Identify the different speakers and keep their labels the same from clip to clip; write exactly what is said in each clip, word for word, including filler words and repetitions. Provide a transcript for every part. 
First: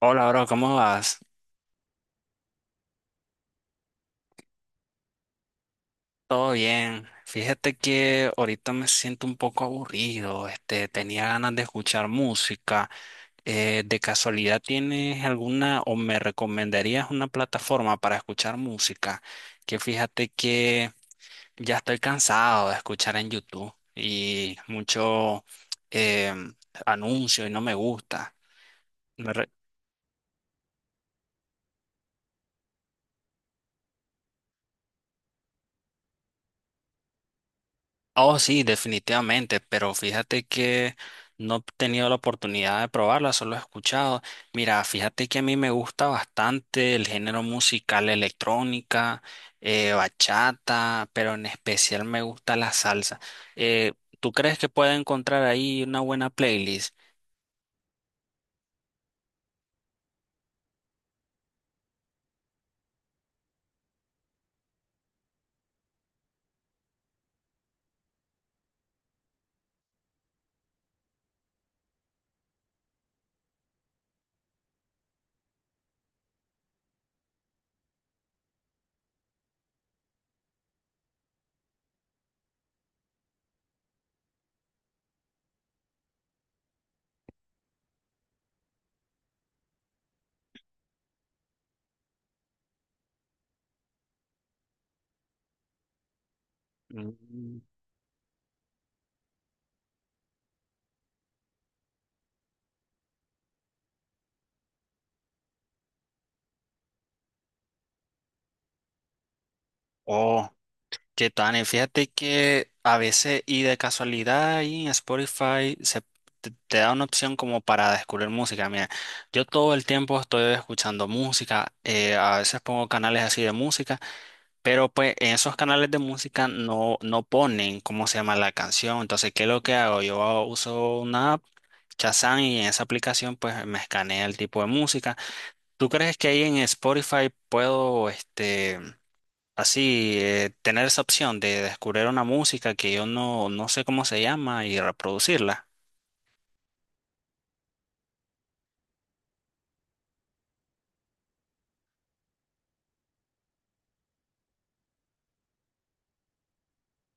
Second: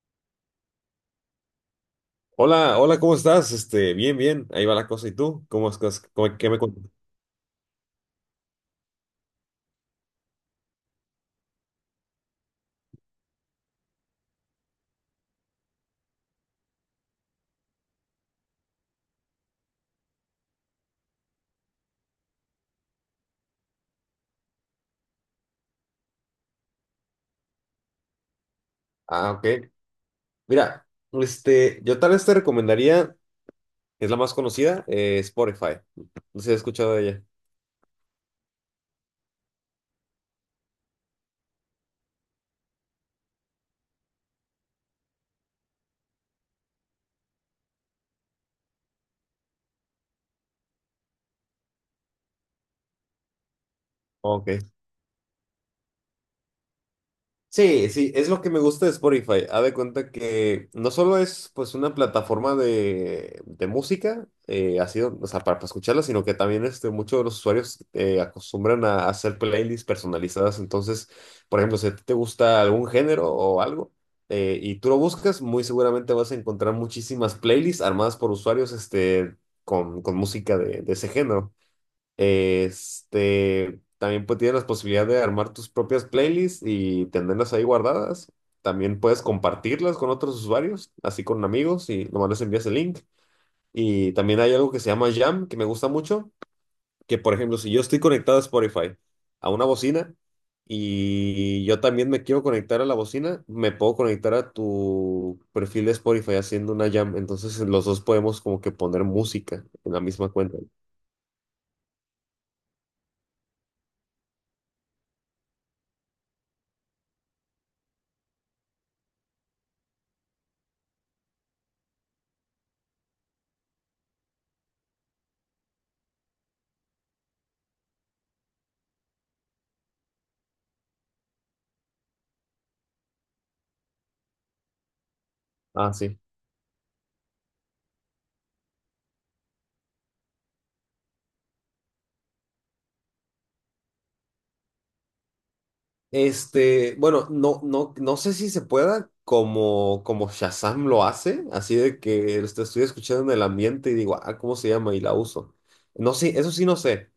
Speaker 1: Hola, bro, ¿cómo vas?
Speaker 2: Hola, hola, ¿cómo estás? Este, bien, bien, ahí va la cosa. ¿Y tú? ¿Cómo estás? ¿Cómo- qué
Speaker 1: Todo
Speaker 2: me cuentas?
Speaker 1: bien. Fíjate que ahorita me siento un poco aburrido. Este, tenía ganas de escuchar música. Eh, ¿de casualidad tienes alguna o me recomendarías una plataforma para escuchar música? Que fíjate que ya estoy cansado de escuchar en YouTube y mucho eh, anuncio y no me gusta.
Speaker 2: Ah, ok. Mira, este, yo tal vez te recomendaría, es la más conocida, eh, Spotify. No sé si has escuchado de ella.
Speaker 1: Oh, sí, definitivamente, pero fíjate que no he tenido la oportunidad de probarla, solo he escuchado. Mira, fíjate que a mí me gusta bastante el género musical electrónica, eh, bachata, pero en especial me gusta la salsa. Eh, ¿Tú
Speaker 2: Ok.
Speaker 1: crees que pueda encontrar ahí una buena playlist?
Speaker 2: Sí, sí, es lo que me gusta de Spotify. Haz de cuenta que no solo es pues una plataforma de, de música, eh, ha sido, o sea, para, para escucharla, sino que también este, muchos de los usuarios eh, acostumbran a hacer playlists personalizadas. Entonces, por ejemplo, si a ti te gusta algún género o algo eh, y tú lo buscas, muy seguramente vas a encontrar muchísimas playlists armadas por usuarios este, con, con música de, de ese género. Este, también pues, tienes la posibilidad de armar tus propias playlists y tenerlas ahí guardadas. También puedes compartirlas con otros usuarios, así con amigos, y nomás les envías el link. Y también hay algo que se llama Jam, que me gusta mucho, que por ejemplo,
Speaker 1: Mm.
Speaker 2: si yo estoy conectado a Spotify, a una bocina, y yo también me quiero conectar a la bocina, me puedo conectar a tu perfil de Spotify haciendo una Jam. Entonces los dos podemos como que poner música en la misma
Speaker 1: Oh.
Speaker 2: cuenta.
Speaker 1: ¿Qué tal? Fíjate que a veces y de casualidad ahí en Spotify se te, te da una opción como para descubrir música. Mira, yo todo el tiempo estoy escuchando música, eh, a veces pongo canales así de música, pero pues en esos canales de música no, no ponen cómo se llama la canción. Entonces, ¿qué es lo que hago? Yo hago- uso una app. Shazam, y en esa aplicación pues me escanea el tipo de música. ¿Tú
Speaker 2: Ah,
Speaker 1: crees
Speaker 2: sí.
Speaker 1: que ahí en Spotify puedo este así, eh, tener esa opción de descubrir una música que yo no, no sé cómo se llama y reproducirla?
Speaker 2: Este, bueno, no, no, no sé si se pueda como, como Shazam lo hace, así de que esto estoy escuchando en el ambiente y digo, ah, ¿cómo se llama? Y la uso. No sé, eso sí no sé,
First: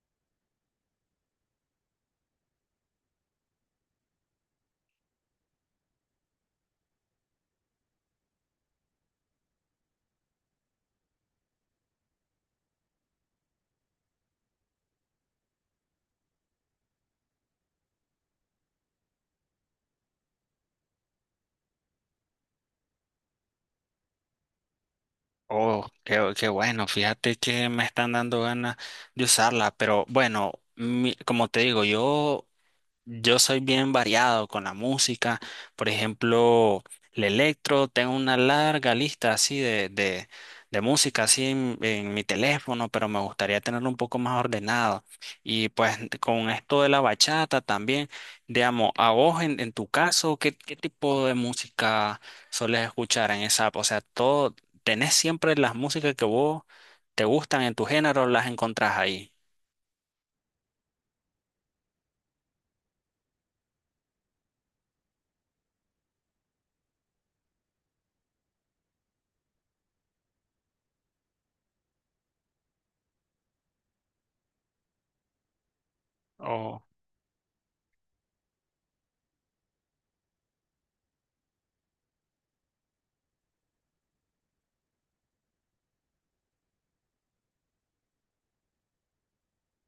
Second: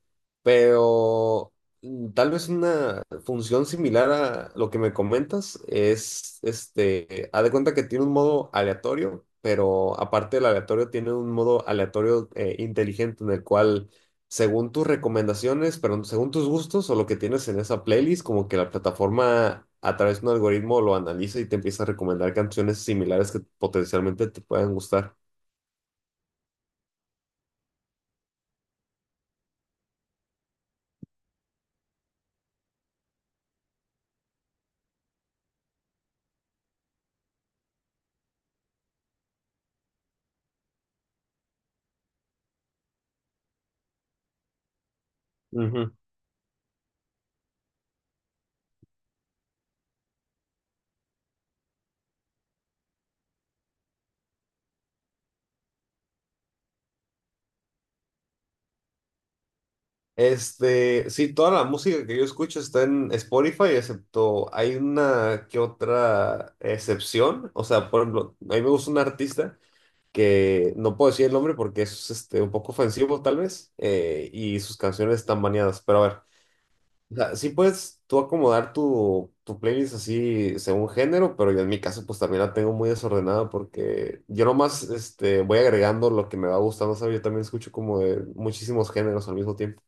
Speaker 2: pero mm, tal vez una función similar a lo que me comentas es, este, haz de cuenta que tiene un modo aleatorio, pero aparte del aleatorio tiene un modo aleatorio eh, inteligente en el cual según tus recomendaciones, perdón, según tus gustos o lo que tienes en esa playlist, como que la plataforma a través de un algoritmo lo analiza y te empieza a recomendar canciones similares que potencialmente te puedan gustar.
Speaker 1: Oh, qué, qué bueno, fíjate que me están dando ganas de usarla, pero bueno, mi- como te digo, yo Yo soy bien variado con la música. Por ejemplo, el electro, tengo una larga lista así de, de, de música así en, en mi teléfono, pero me gustaría tenerlo un poco más ordenado. Y
Speaker 2: Ujú.
Speaker 1: pues con esto de la bachata también, digamos, a vos en, en tu caso, ¿qué, qué tipo de música soles escuchar en esa app? O sea, todo, ¿tenés siempre las músicas que vos te gustan en tu género, las encontrás ahí?
Speaker 2: Este, sí, toda la música que yo escucho está en Spotify, excepto hay una que otra excepción. O sea, por ejemplo, a mí me gusta un artista que no puedo decir el nombre porque es este, un poco ofensivo tal vez, eh, y sus canciones están baneadas. Pero a ver, o sea, sí puedes tú acomodar tu, tu playlist así según género, pero yo en mi caso pues también la tengo muy desordenada porque yo nomás este, voy agregando lo que me va gustando, ¿sabes? Yo también escucho como de muchísimos géneros al mismo tiempo.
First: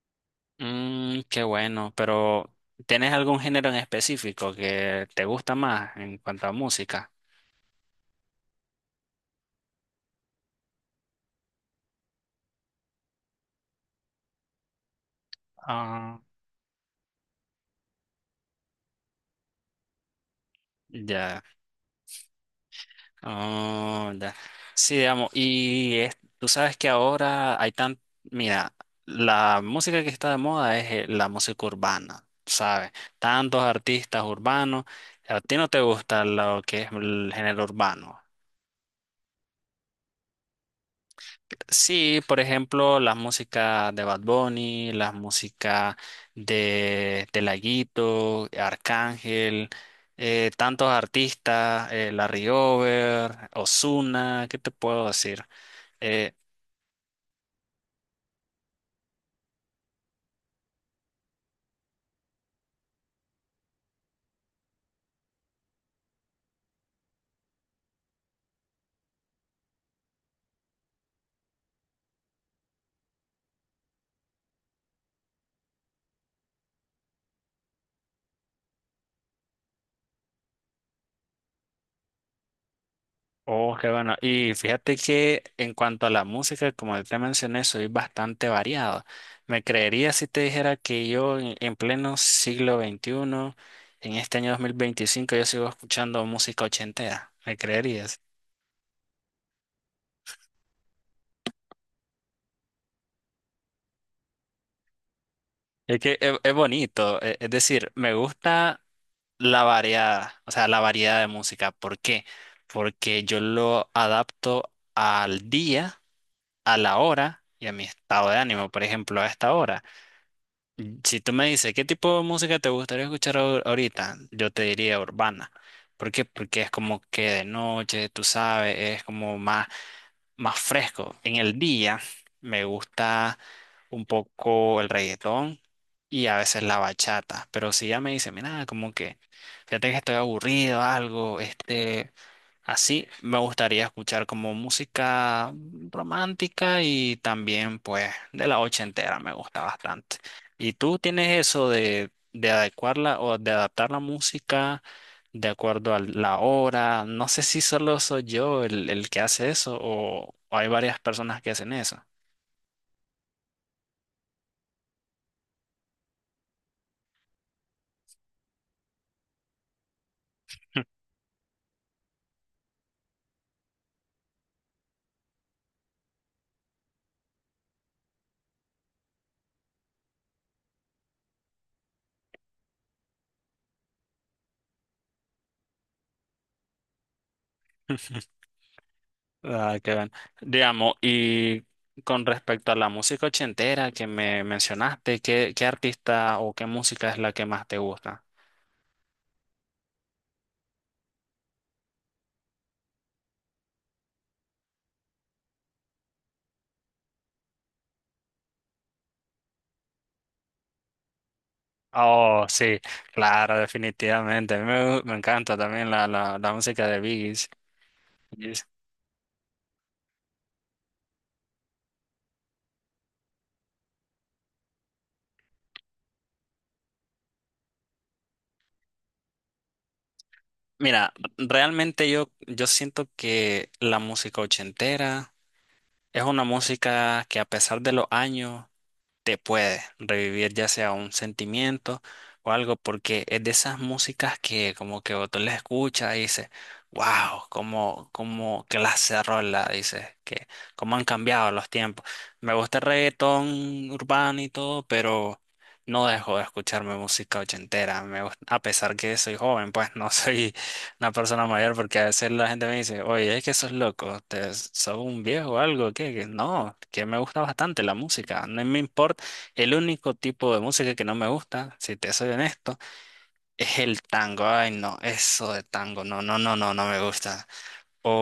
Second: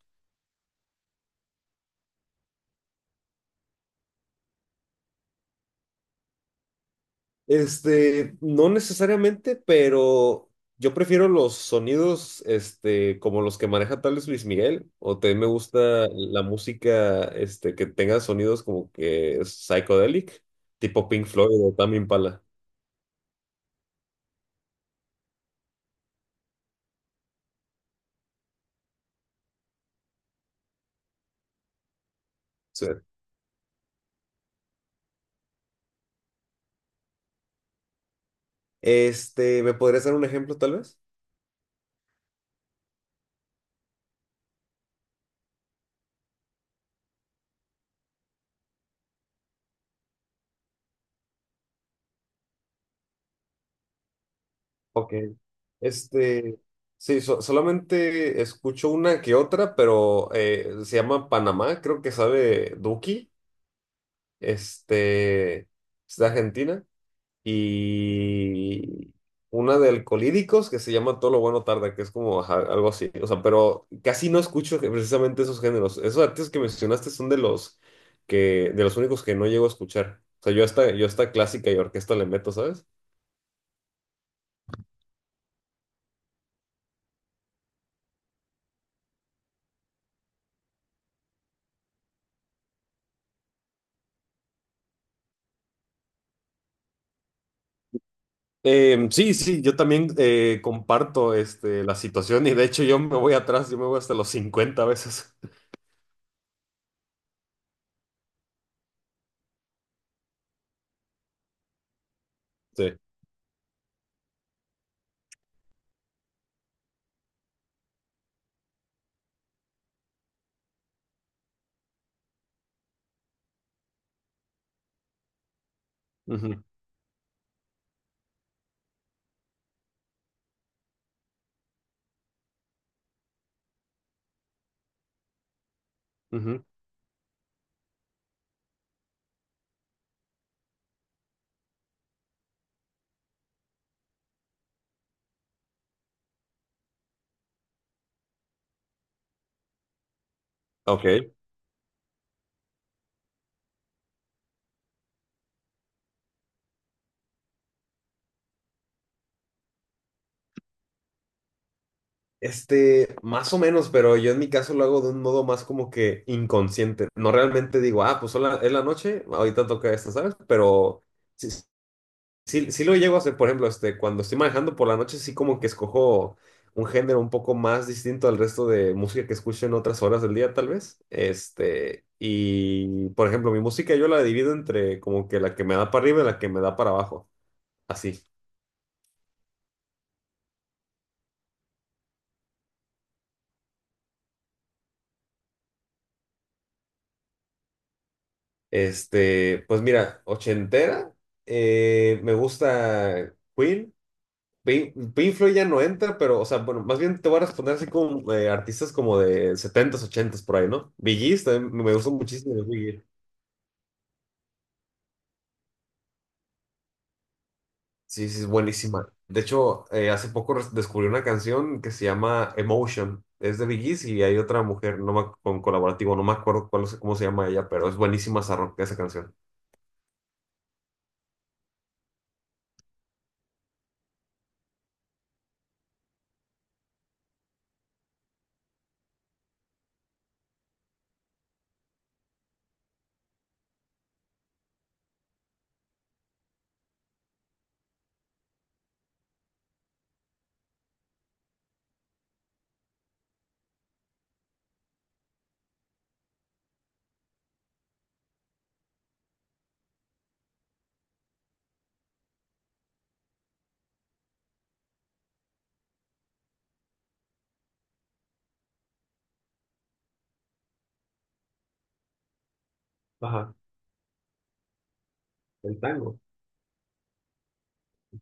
Speaker 1: Mm, qué bueno, pero ¿tenés algún género en específico que te gusta más en cuanto a música?
Speaker 2: Este, no necesariamente, pero yo prefiero los sonidos este, como los que maneja tal vez Luis Miguel, o también me gusta
Speaker 1: Ah,
Speaker 2: la música este, que tenga sonidos como que psychedelic, tipo Pink
Speaker 1: ya,
Speaker 2: Floyd o Tame Impala.
Speaker 1: ah, ya. Sí, digamos, y es- tú sabes que ahora hay tan, mira, la música que está de moda es eh, la música urbana, ¿sabes? Tantos artistas urbanos. ¿A ti no te gusta lo que es el género urbano?
Speaker 2: Este, ¿me podrías dar un ejemplo tal vez?
Speaker 1: Sí, por ejemplo, las músicas de Bad Bunny, las músicas de, de Laguito, Arcángel, eh, tantos artistas, eh, Larry Over, Ozuna, ¿qué te puedo
Speaker 2: Ok.
Speaker 1: decir? Eh,
Speaker 2: Este, sí, so- solamente escucho una que otra, pero eh, se llama Panamá, creo que sabe Duki, este, es de Argentina, y una de Alcolíricos que se llama Todo lo bueno tarda, que es como ajá, algo así, o sea, pero casi no escucho que- precisamente esos géneros. Esos artistas que mencionaste son de los que, de los únicos que no llego a escuchar. O sea, yo hasta, yo hasta clásica y orquesta le meto, ¿sabes?
Speaker 1: oh, qué bueno. Y fíjate que en cuanto a la música, como te mencioné, soy bastante variado. Me creería si te dijera que yo en, en pleno siglo veintiuno, en este año dos mil veinticinco, yo sigo escuchando música ochentera. ¿Me creerías?
Speaker 2: Eh, sí, sí, yo también eh, comparto este, la situación y de hecho yo me voy atrás, yo me voy hasta los cincuenta veces.
Speaker 1: Es que es, es bonito, e- es decir, me gusta la variedad, o sea, la variedad de música. ¿Por qué?
Speaker 2: Sí.
Speaker 1: Porque yo lo adapto al día, a la hora y a mi estado de ánimo, por ejemplo, a esta hora. Mm, si tú me dices, ¿qué tipo de música te gustaría escuchar ahor- ahorita? Yo te diría urbana. ¿Por qué? Porque
Speaker 2: Ujú,
Speaker 1: es como que de noche, tú sabes, es como más más fresco. En el día me gusta un poco el reggaetón y a veces
Speaker 2: ujú.
Speaker 1: la bachata, pero si ya me dice, mira, como que fíjate que estoy aburrido, algo, este, así me gustaría escuchar como música romántica y también pues de la ochentera me gusta bastante. ¿Y tú
Speaker 2: Ok.
Speaker 1: tienes eso de, de adecuarla o de adaptar la música de acuerdo a la hora? No sé si solo soy yo el, el que hace eso o, o hay varias personas que hacen eso.
Speaker 2: Este, más o menos, pero yo en mi caso lo hago de un modo más como que inconsciente. No realmente digo, ah, pues sola- es la noche, ahorita toca esto, ¿sabes? Pero sí, sí, sí lo llego a hacer, por ejemplo, este, cuando estoy manejando por la noche, sí como que escojo un género un poco más distinto al resto de música que escucho en otras horas del día, tal vez. Este, y por ejemplo, mi música yo la divido entre como que la que me da para arriba y la que me da para abajo. Así.
Speaker 1: Ah, qué bien. Digamos, y con respecto a la música ochentera que me mencionaste, ¿qué, qué artista o qué música es la que más te gusta?
Speaker 2: Este, pues mira, ochentera, eh, me gusta Queen. Pink, Pink Floyd ya no entra, pero, o sea, bueno, más bien te voy a responder así como eh, artistas como de setentas ochentas por ahí, ¿no? Bee Gees, también me gusta
Speaker 1: Oh,
Speaker 2: muchísimo de
Speaker 1: sí,
Speaker 2: Bee Gees.
Speaker 1: claro, definitivamente. A mí me, me encanta también la, la, la música de Biggie.
Speaker 2: Sí, sí, es
Speaker 1: Yes.
Speaker 2: buenísima. De hecho, eh, hace poco res- descubrí una canción que se llama Emotion. Es de Bee Gees y hay otra mujer no me con colaborativo, no me acuerdo cuál, es- cómo se llama ella, pero es buenísima esa, ro- esa canción.
Speaker 1: Mira, realmente yo, yo siento que la música ochentera es una música que a pesar de los años te puede revivir ya sea un sentimiento o algo, porque es de esas músicas que como que tú la escuchas y dices, wow, como, como clase de rola, dices, que cómo han cambiado los tiempos. Me gusta el reggaetón urbano y todo, pero no dejo de escucharme música ochentera. Me gus- a pesar que soy joven, pues no soy una persona mayor, porque a veces la gente me dice, oye, es que sos loco, te, sos un viejo o algo, que no, que me gusta bastante la música, no me importa. El único tipo de música que no me gusta, si te soy honesto,
Speaker 2: Ajá,
Speaker 1: es el tango. Ay, no, eso de
Speaker 2: el
Speaker 1: tango,
Speaker 2: tango.
Speaker 1: no, no, no, no, no me gusta.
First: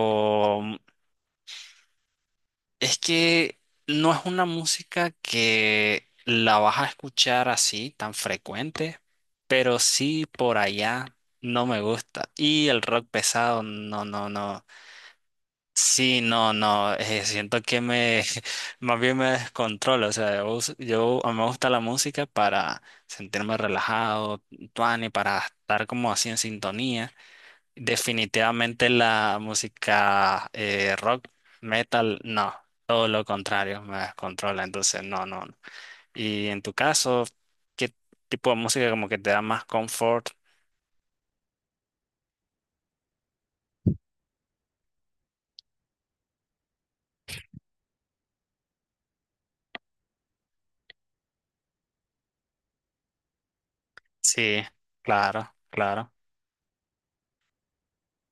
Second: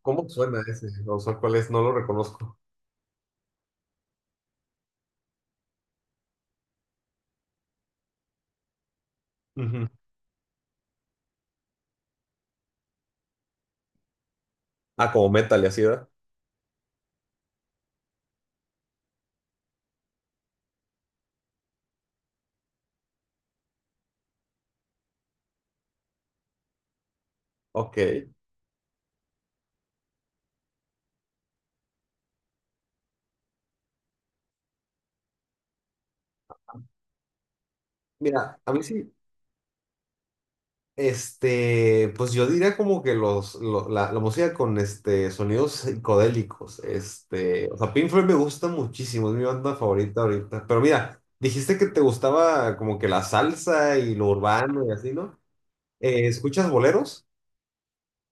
Speaker 2: ¿Cómo suena
Speaker 1: mm,
Speaker 2: ese? O sea, ¿cuál es? No lo reconozco.
Speaker 1: es que no es una música que la vas a escuchar así tan frecuente, pero
Speaker 2: Ujú.
Speaker 1: sí por allá no me gusta. Y el rock pesado, no, no, no.
Speaker 2: Ah, como metal y así, ¿verdad?
Speaker 1: Sí, no, no, eh, siento que me, más bien me descontrolo, o sea, yo, us- yo- a mí me gusta la música para sentirme relajado, tuani, para estar como así en sintonía.
Speaker 2: Ok.
Speaker 1: Definitivamente la música eh, rock, metal, no, todo lo contrario, me descontrola, entonces no, no, no. Y en tu caso, ¿qué tipo de
Speaker 2: Mira, a mí
Speaker 1: música como
Speaker 2: sí.
Speaker 1: que te da más confort?
Speaker 2: Este, pues yo diría como que los, lo- la, la música con este, sonidos psicodélicos, este, o sea, Pink Floyd me gusta muchísimo, es mi banda favorita ahorita, pero mira, dijiste que te gustaba como que la salsa y lo
Speaker 1: Sí,
Speaker 2: urbano y así, ¿no?
Speaker 1: claro, claro.
Speaker 2: Eh, ¿escuchas boleros?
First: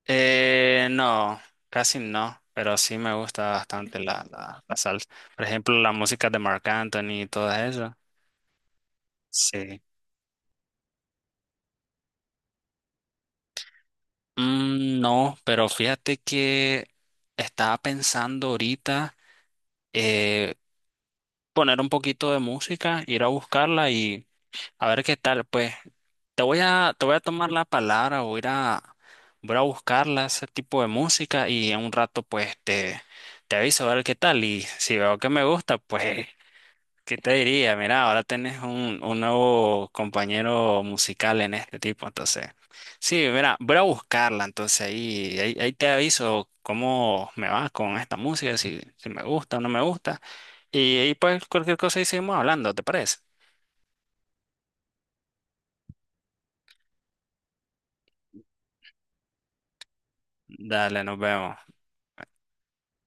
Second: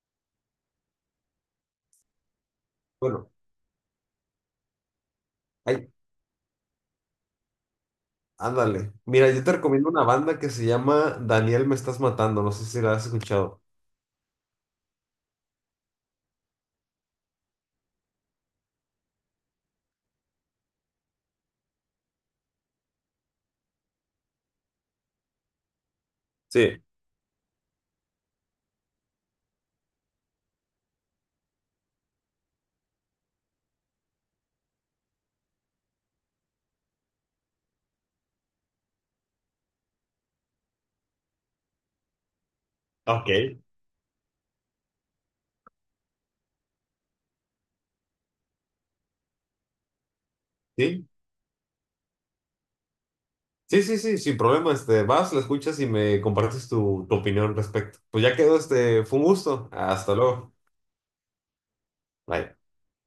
Speaker 1: Eh, no, casi no, pero sí me
Speaker 2: Bueno,
Speaker 1: gusta bastante la, la, la salsa. Por ejemplo,
Speaker 2: ay,
Speaker 1: la música de Marc Anthony y todo eso.
Speaker 2: ándale, mira, yo te
Speaker 1: Sí.
Speaker 2: recomiendo una banda que se llama Daniel Me Estás Matando, no sé si la has escuchado.
Speaker 1: Mm, no, pero fíjate que estaba pensando ahorita eh, poner un poquito de música, ir a buscarla y a ver qué tal. Pues te voy
Speaker 2: Sí.
Speaker 1: a, te voy a tomar la palabra, voy a, ir a- voy a buscarla, ese tipo de música y en un rato pues te, te aviso a ver qué tal y si veo que me gusta, pues ¿qué te diría? Mira, ahora tenés un, un nuevo compañero musical en este tipo, entonces. Sí,
Speaker 2: Ok.
Speaker 1: mira, voy a buscarla, entonces ahí, ahí, ahí te aviso cómo me va con esta música, si, si me gusta o no me gusta. Y
Speaker 2: ¿Sí?
Speaker 1: ahí pues cualquier cosa ahí seguimos hablando, ¿te parece?
Speaker 2: Sí, sí, sí, sin problema, este, vas, la escuchas y me compartes tu, tu opinión al respecto. Pues ya quedó, este, fue un gusto. Hasta luego.
Speaker 1: Dale, nos vemos.
Speaker 2: Bye.